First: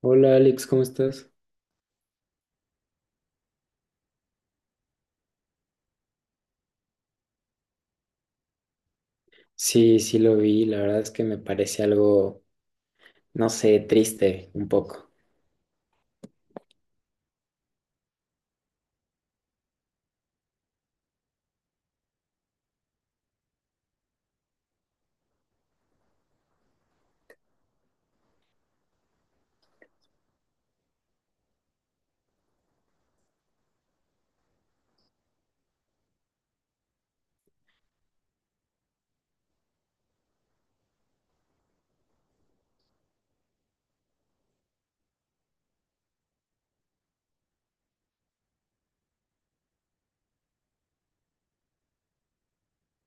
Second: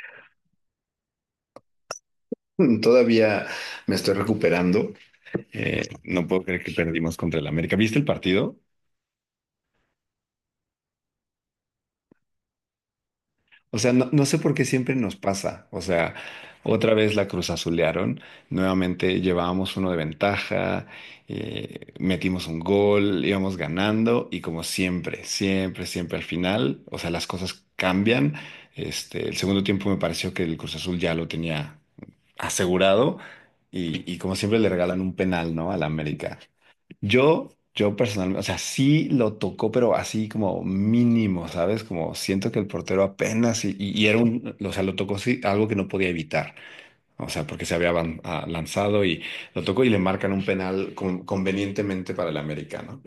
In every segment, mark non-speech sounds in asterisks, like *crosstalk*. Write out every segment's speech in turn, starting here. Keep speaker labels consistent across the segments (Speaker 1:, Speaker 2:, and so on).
Speaker 1: Hola Alex, ¿cómo estás?
Speaker 2: *laughs* Todavía me estoy recuperando. No puedo creer que perdimos contra el América. ¿Viste el partido?
Speaker 1: Sí, sí lo vi, la verdad es que me parece algo, no
Speaker 2: O
Speaker 1: sé,
Speaker 2: sea, no, no sé
Speaker 1: triste
Speaker 2: por qué
Speaker 1: un
Speaker 2: siempre
Speaker 1: poco.
Speaker 2: nos pasa. O sea, otra vez la Cruz Azulearon. Nuevamente llevábamos uno de ventaja, metimos un gol, íbamos ganando y como siempre, siempre, siempre al final, o sea, las cosas cambian. Este, el segundo tiempo me pareció que el Cruz Azul ya lo tenía asegurado y como siempre le regalan un penal, ¿no? Al América. Yo personalmente, o sea, sí lo tocó, pero así como mínimo, ¿sabes? Como siento que el portero apenas y era un, o sea, lo tocó sí, algo que no podía evitar, o sea, porque se había lanzado y lo tocó y le marcan un penal convenientemente para el americano.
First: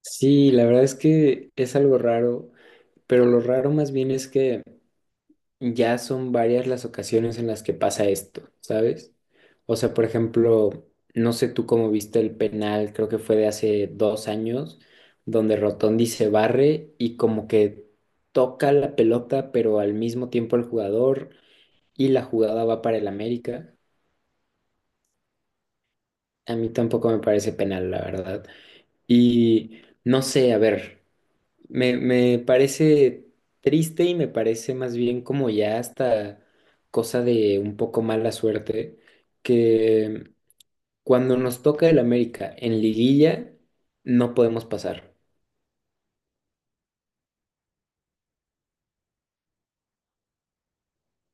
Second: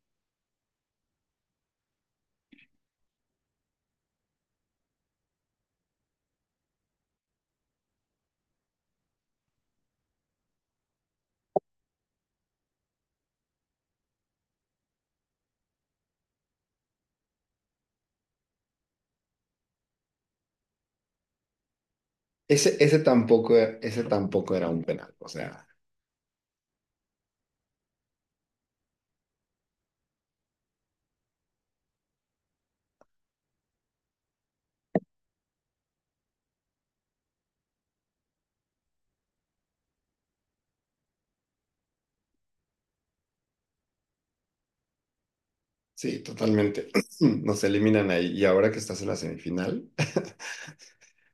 Speaker 1: Sí, la verdad es que es algo raro, pero lo raro más bien es que ya son varias las ocasiones en las que pasa esto, ¿sabes? O sea, por ejemplo, no sé tú cómo viste el penal, creo que fue de hace 2 años, donde Rotondi se barre y como que toca la pelota, pero al mismo tiempo el jugador y la jugada
Speaker 2: Ese,
Speaker 1: va para
Speaker 2: ese
Speaker 1: el
Speaker 2: tampoco,
Speaker 1: América.
Speaker 2: ese tampoco era un penal, o sea,
Speaker 1: A mí tampoco me parece penal, la verdad. Y no sé, a ver, me parece triste y me parece más bien como ya hasta cosa de un poco mala suerte, que cuando nos toca el América en liguilla, no podemos pasar.
Speaker 2: sí, totalmente. *clears throat* Nos eliminan ahí y ahora que estás en la semifinal.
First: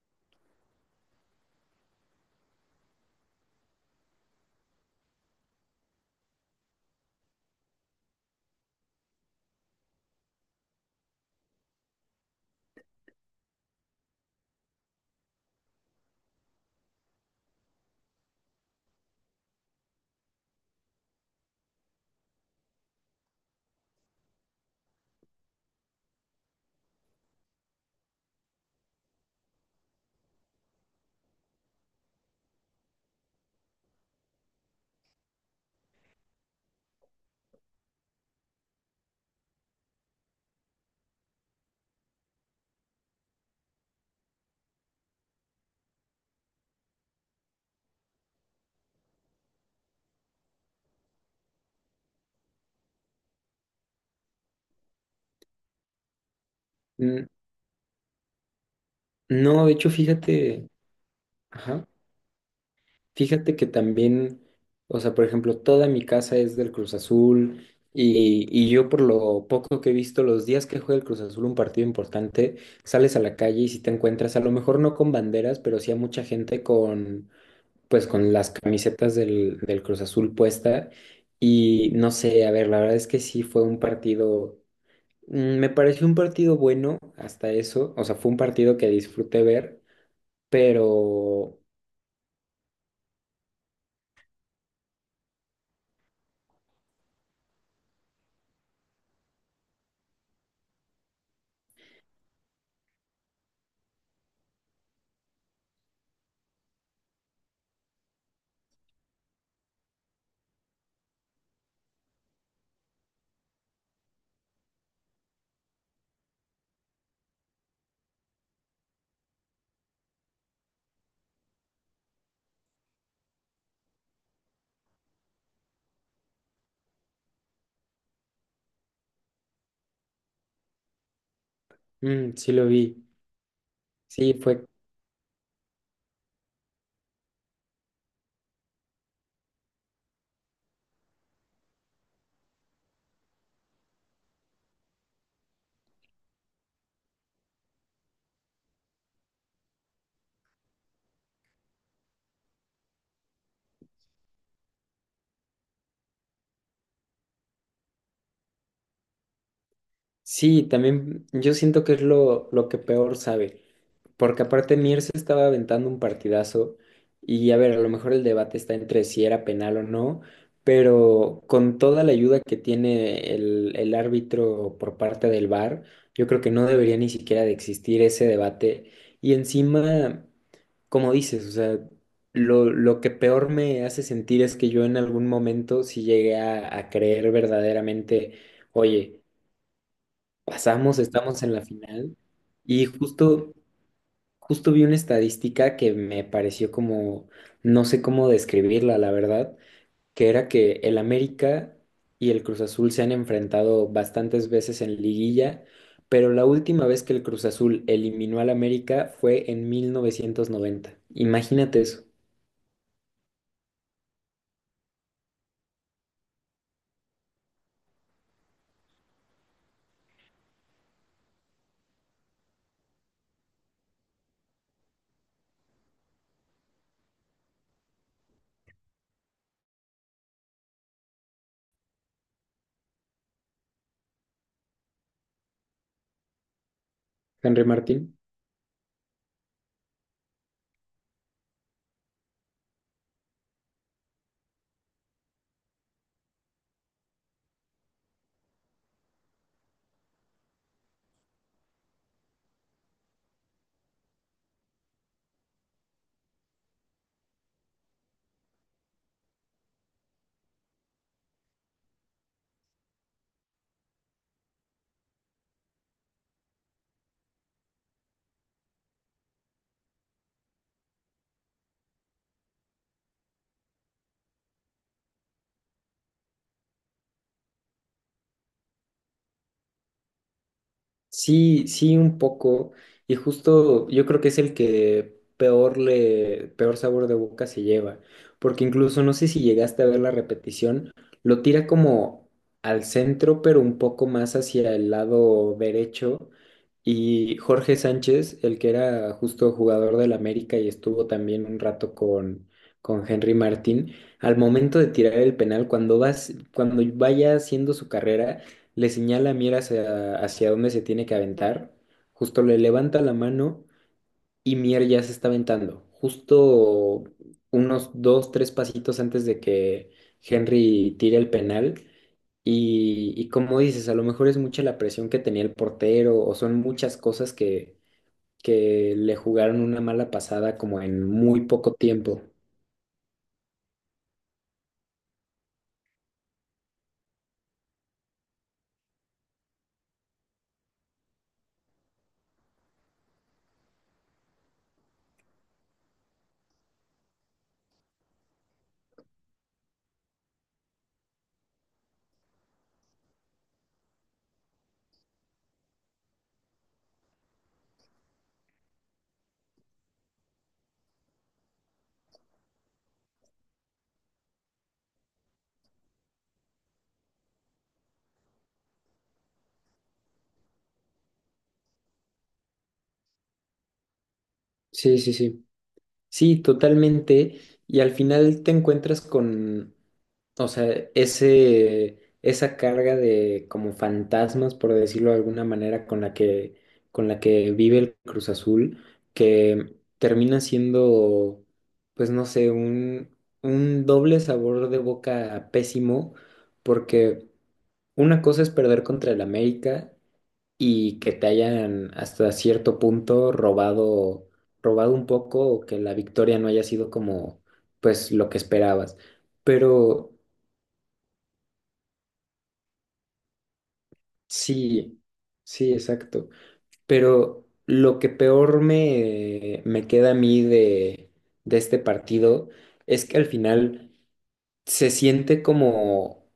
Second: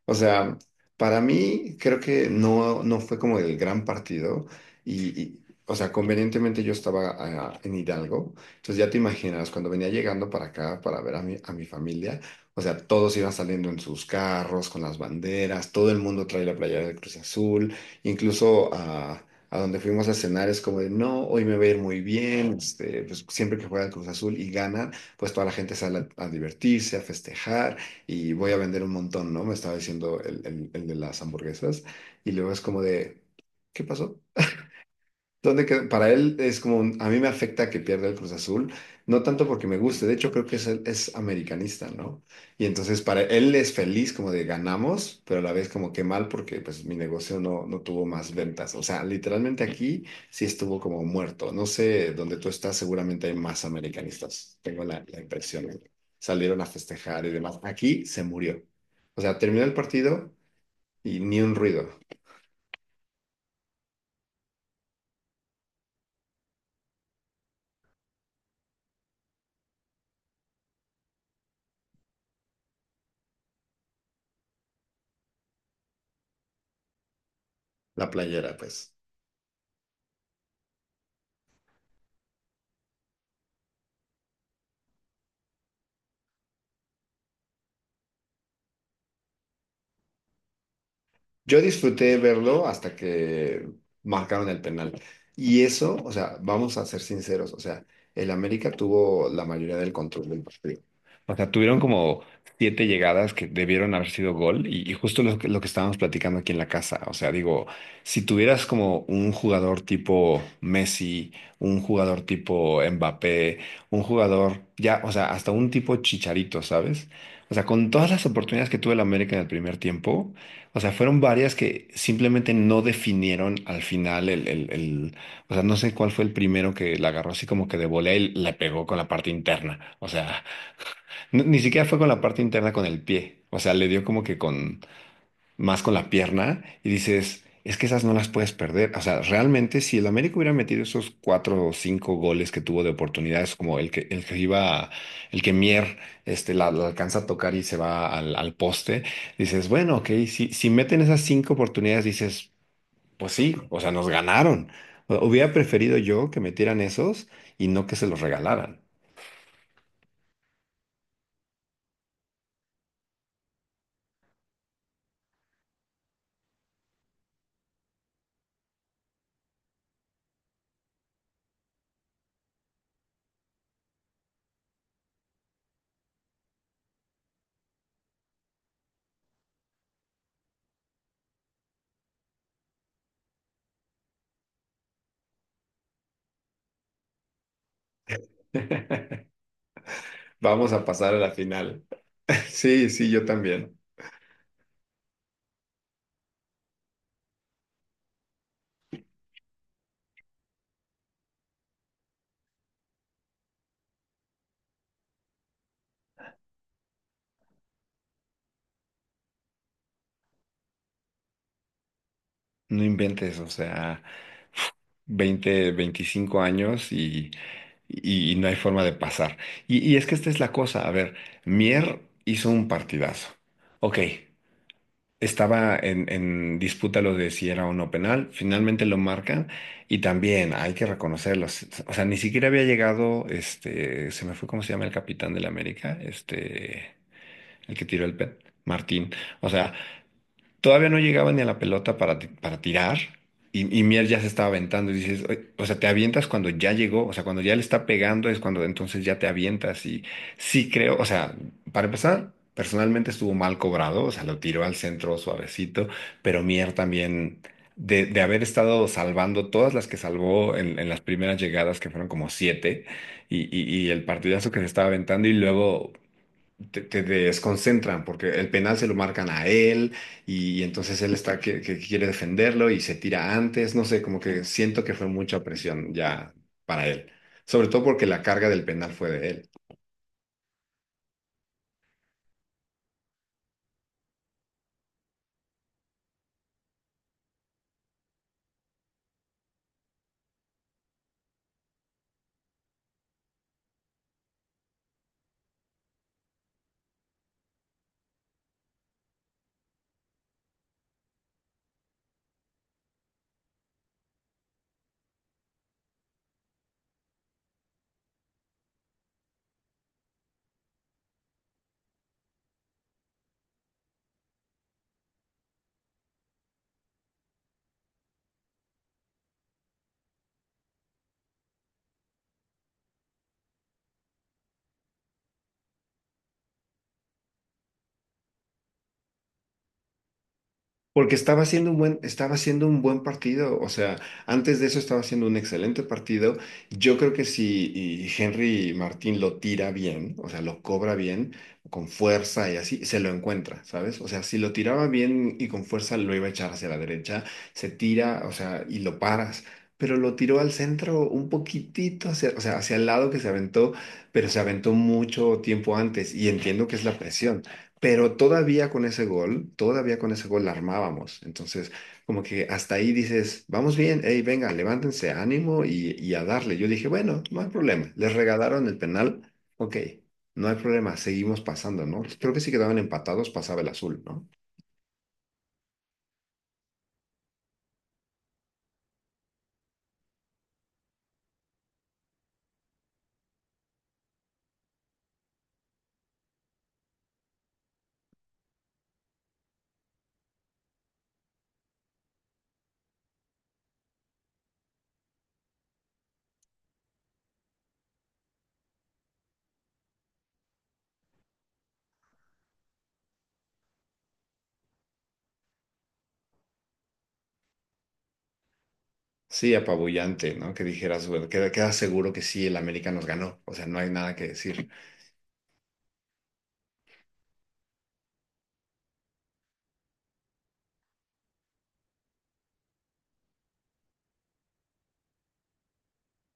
Speaker 2: O sea, para mí creo que no, no fue como el gran partido o sea, convenientemente yo estaba en Hidalgo, entonces ya te imaginas, cuando venía llegando para acá para ver a mi familia, o sea, todos iban saliendo en sus carros con las banderas, todo el mundo trae la playera de Cruz Azul, incluso a donde fuimos a cenar es como de, no, hoy me va a ir muy bien, este, pues siempre que juega el Cruz Azul y gana, pues toda la gente sale a divertirse, a festejar y voy a vender un montón, ¿no? Me estaba diciendo el de las hamburguesas. Y luego es como de, ¿qué pasó? Para él es como, a mí me afecta que pierda el Cruz Azul, no tanto porque me guste, de hecho creo que es americanista, ¿no? Y entonces para él es feliz como de ganamos, pero a la vez como que mal porque pues mi negocio no, no tuvo más ventas. O sea, literalmente aquí sí estuvo como muerto. No sé, donde tú estás seguramente hay más americanistas, tengo la impresión. Salieron a festejar
Speaker 1: N-
Speaker 2: y demás. Aquí se murió. O sea, terminó
Speaker 1: No,
Speaker 2: el
Speaker 1: de hecho,
Speaker 2: partido
Speaker 1: fíjate,
Speaker 2: y ni un
Speaker 1: ajá.
Speaker 2: ruido.
Speaker 1: Fíjate que también, o sea, por ejemplo, toda mi casa es del Cruz Azul y yo por lo poco que he visto, los días que juega el Cruz Azul un partido importante, sales a la calle y si te encuentras, a lo mejor no con banderas, pero sí a mucha gente con, pues
Speaker 2: La
Speaker 1: con las
Speaker 2: playera, pues.
Speaker 1: camisetas del Cruz Azul puesta y no sé, a ver, la verdad es que sí fue un partido, me pareció un partido bueno hasta eso, o sea, fue un partido que disfruté ver, pero
Speaker 2: Yo disfruté verlo hasta que marcaron el penal. Y eso, o sea, vamos a ser sinceros, o sea, el América tuvo la mayoría del control del partido. O sea, tuvieron como siete llegadas que debieron haber sido gol y justo que lo que estábamos platicando aquí en la casa. O sea, digo, si tuvieras como un jugador tipo Messi, un jugador tipo Mbappé, un jugador ya, o sea, hasta un tipo Chicharito, ¿sabes? O sea, con todas las oportunidades que tuvo el América en el primer tiempo. O sea, fueron varias que simplemente no definieron al final o sea, no sé cuál fue el primero que la agarró así como que de volea y le pegó con la parte interna. O sea, ni siquiera fue con la
Speaker 1: mm,
Speaker 2: parte
Speaker 1: sí lo
Speaker 2: interna con el
Speaker 1: vi.
Speaker 2: pie. O sea, le dio como
Speaker 1: Sí,
Speaker 2: que
Speaker 1: fue
Speaker 2: con, más con la pierna y dices, es que esas no las puedes perder. O sea, realmente si el América hubiera metido esos cuatro o cinco goles que tuvo de oportunidades, como el que iba, el que Mier este, la alcanza a tocar y se va al poste, dices, bueno, ok, si meten esas cinco oportunidades, dices, pues sí, o sea, nos ganaron. Hubiera preferido yo que metieran esos y no que se los regalaran.
Speaker 1: sí, también yo siento que es lo que peor sabe, porque aparte Mier se estaba aventando un partidazo y a ver, a lo mejor el debate está entre si era penal o no, pero con toda la ayuda que tiene el árbitro por parte del VAR, yo creo que no debería ni siquiera de existir ese debate y encima como dices, o sea, lo que peor me hace sentir es que yo en algún momento sí llegué a creer verdaderamente, oye,
Speaker 2: *laughs* Vamos a
Speaker 1: pasamos,
Speaker 2: pasar a la
Speaker 1: estamos en la
Speaker 2: final.
Speaker 1: final
Speaker 2: *laughs*
Speaker 1: y
Speaker 2: Sí, sí, yo
Speaker 1: justo,
Speaker 2: también.
Speaker 1: justo vi una estadística que me pareció como, no sé cómo describirla, la verdad, que era que el América y el Cruz Azul se han enfrentado bastantes veces en liguilla, pero la última vez que el Cruz Azul eliminó al América fue en 1990. Imagínate eso,
Speaker 2: No inventes, o sea, 20, 25 años y no hay forma de pasar. Y es que esta es la cosa, a ver, Mier hizo un partidazo. Ok, estaba en disputa lo de si era o no penal, finalmente lo marcan y también hay que reconocerlo. O sea, ni siquiera había llegado, este, se me fue cómo se llama el capitán del América, este,
Speaker 1: Henry
Speaker 2: el que tiró
Speaker 1: Martín.
Speaker 2: Martín. O sea, todavía no llegaba ni a la pelota para, para tirar y Mier ya se estaba aventando y dices, "Oye", o sea, te avientas cuando ya llegó, o sea, cuando ya le está pegando es cuando entonces ya te avientas y sí creo, o sea, para empezar, personalmente estuvo mal cobrado, o sea, lo tiró al centro suavecito, pero Mier también, de haber estado salvando todas las que salvó en las primeras llegadas, que fueron como siete, y el partidazo que se estaba aventando y luego te desconcentran porque el penal se lo marcan a él entonces él está que quiere defenderlo y se tira antes, no sé, como que siento que fue mucha presión ya para él, sobre todo porque la carga del penal fue de él.
Speaker 1: Sí, sí, un poco. Y justo yo creo que es el que peor le, peor sabor de boca se lleva. Porque incluso no sé si llegaste a ver la repetición, lo tira como al centro, pero un poco más hacia el lado derecho. Y Jorge Sánchez, el que era justo jugador del América y estuvo también un rato con Henry Martín, al momento de tirar el penal, cuando vas, cuando vaya haciendo su carrera le señala a Mier hacia, hacia dónde se tiene que aventar, justo le levanta la mano y Mier ya se está aventando, justo unos dos, tres pasitos antes de que Henry tire el penal. Y como dices, a lo mejor es mucha la presión que tenía el portero o son muchas cosas que le jugaron una mala pasada como en
Speaker 2: Porque estaba
Speaker 1: muy
Speaker 2: haciendo
Speaker 1: poco
Speaker 2: un buen,
Speaker 1: tiempo.
Speaker 2: estaba haciendo un buen partido, o sea, antes de eso estaba haciendo un excelente partido. Yo creo que si y Henry Martín lo tira bien, o sea, lo cobra bien, con fuerza y así, se lo encuentra, ¿sabes? O sea, si lo tiraba bien y con fuerza lo iba a echar hacia la derecha, se tira, o sea, y lo paras. Pero lo tiró al centro un poquitito hacia, o sea, hacia el lado que se aventó, pero se aventó mucho tiempo antes y entiendo que es la presión. Pero todavía con ese gol, todavía con ese gol la armábamos. Entonces, como que hasta ahí dices, vamos bien, hey, venga, levántense, ánimo y a darle. Yo dije, bueno, no hay problema. Les regalaron el penal, ok, no hay problema, seguimos pasando, ¿no? Pues creo que si quedaban empatados pasaba el azul, ¿no?
Speaker 1: Sí, sí, sí. Sí, totalmente. Y al final te encuentras con, o sea, ese, esa carga de como fantasmas, por decirlo de alguna manera, con la que vive el Cruz Azul, que termina siendo, pues no sé, un doble sabor de boca pésimo, porque una cosa es perder contra el América y que te hayan hasta cierto punto robado, robado un poco o que la victoria no haya sido como, pues lo que esperabas.
Speaker 2: Sí,
Speaker 1: Pero
Speaker 2: apabullante, ¿no? Que dijeras, bueno, queda seguro que sí, el América nos ganó. O sea, no hay nada que decir.
Speaker 1: sí, sí, exacto. Pero lo que peor me queda a mí de este partido es que al final se siente como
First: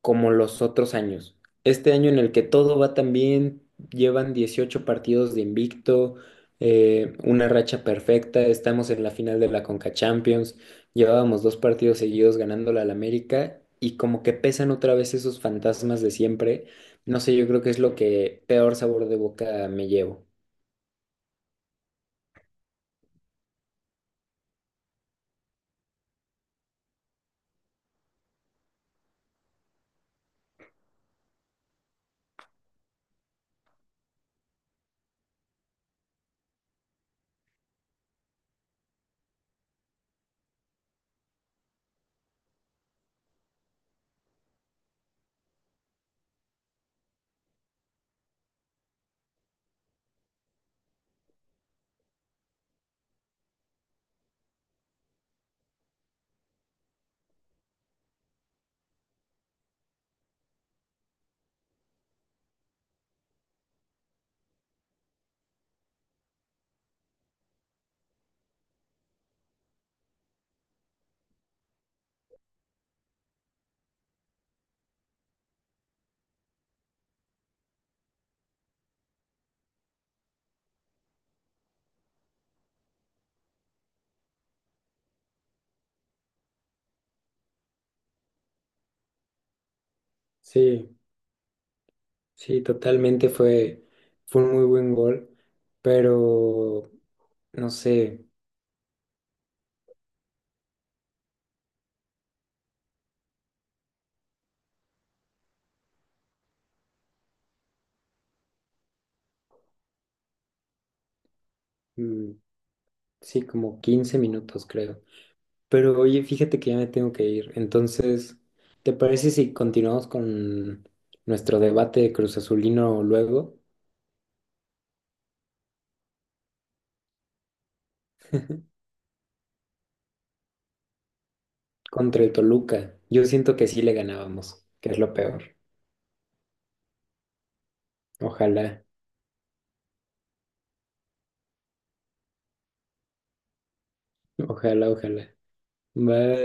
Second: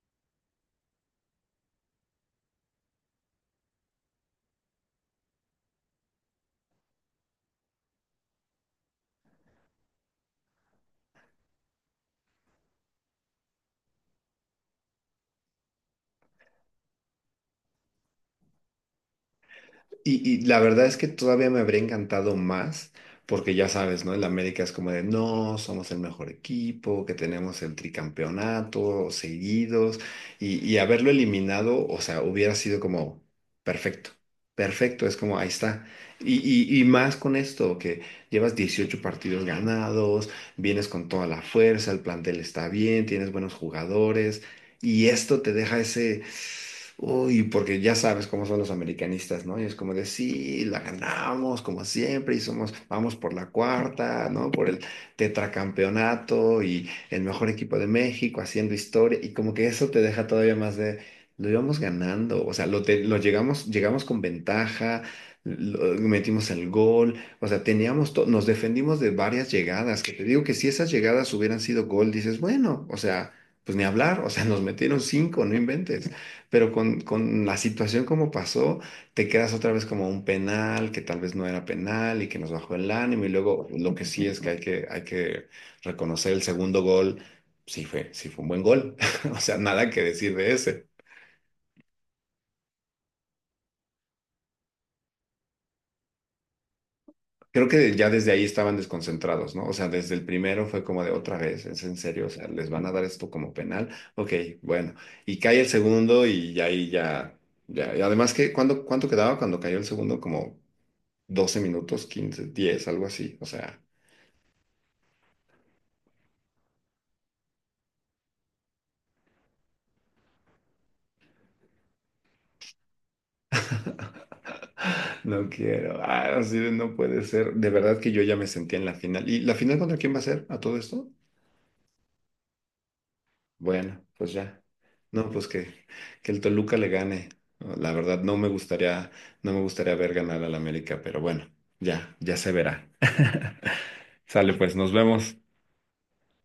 Speaker 1: como los otros años. Este año en el que todo va tan bien, llevan 18 partidos de invicto, una racha perfecta, estamos en la final de la Conca Champions, llevábamos dos partidos seguidos ganándola al América y como que pesan otra vez esos fantasmas de siempre. No sé, yo creo que es lo que peor sabor de boca me llevo.
Speaker 2: Y la verdad es que todavía me habría encantado más, porque ya sabes, ¿no? El América es como de, no, somos el mejor equipo, que tenemos el tricampeonato seguidos, y haberlo eliminado, o sea, hubiera sido como perfecto, perfecto, es como, ahí está. Y, y más con esto, que llevas 18 partidos ganados, vienes con toda la fuerza, el plantel está bien, tienes buenos jugadores. Y esto te deja ese, uy, porque ya sabes cómo son los americanistas, ¿no? Y es como de, sí, la ganamos como siempre y somos, vamos por la cuarta, ¿no? Por el tetracampeonato y el mejor equipo de México haciendo historia y como que eso te deja todavía más de, lo íbamos ganando, o sea, lo, lo llegamos, llegamos con ventaja, metimos el gol, o sea, teníamos, nos defendimos de varias llegadas, que te digo que si esas llegadas hubieran sido gol, dices, bueno, o sea pues ni hablar, o sea, nos metieron cinco, no inventes. Pero con la situación como pasó, te quedas otra vez como un penal, que tal vez no era penal y que nos bajó el ánimo. Y luego lo que sí es que hay que reconocer el segundo gol, sí fue un buen gol, *laughs* o sea, nada que decir de ese.
Speaker 1: Sí, sí, totalmente fue, fue un muy buen gol, pero
Speaker 2: Creo
Speaker 1: no
Speaker 2: que ya
Speaker 1: sé.
Speaker 2: desde ahí estaban desconcentrados, ¿no? O sea, desde el primero fue como de otra vez, es en serio, o sea, les van a dar esto como penal. Ok, bueno. Y cae el segundo y ya ahí ya, ya. Y además que, ¿ cuánto quedaba cuando cayó el segundo? Como 12 minutos,
Speaker 1: Mm,
Speaker 2: 15, 10 algo así.
Speaker 1: sí,
Speaker 2: O sea,
Speaker 1: como 15 minutos creo. Pero oye, fíjate que ya me tengo que ir. Entonces, ¿te parece si continuamos con nuestro debate de Cruz Azulino luego
Speaker 2: no quiero. Ah, así de no puede ser. De verdad que yo ya me sentía en la final. ¿Y la final contra quién va a ser a todo esto?
Speaker 1: contra el Toluca? Yo siento que sí le
Speaker 2: Bueno, pues ya.
Speaker 1: ganábamos, que es lo
Speaker 2: No, pues
Speaker 1: peor.
Speaker 2: que el Toluca le gane. No, la verdad, no me
Speaker 1: Ojalá,
Speaker 2: gustaría, no me gustaría ver ganar al América, pero bueno, ya, ya se verá. *laughs* Sale, pues,
Speaker 1: ojalá,
Speaker 2: nos
Speaker 1: ojalá.
Speaker 2: vemos.
Speaker 1: Bye.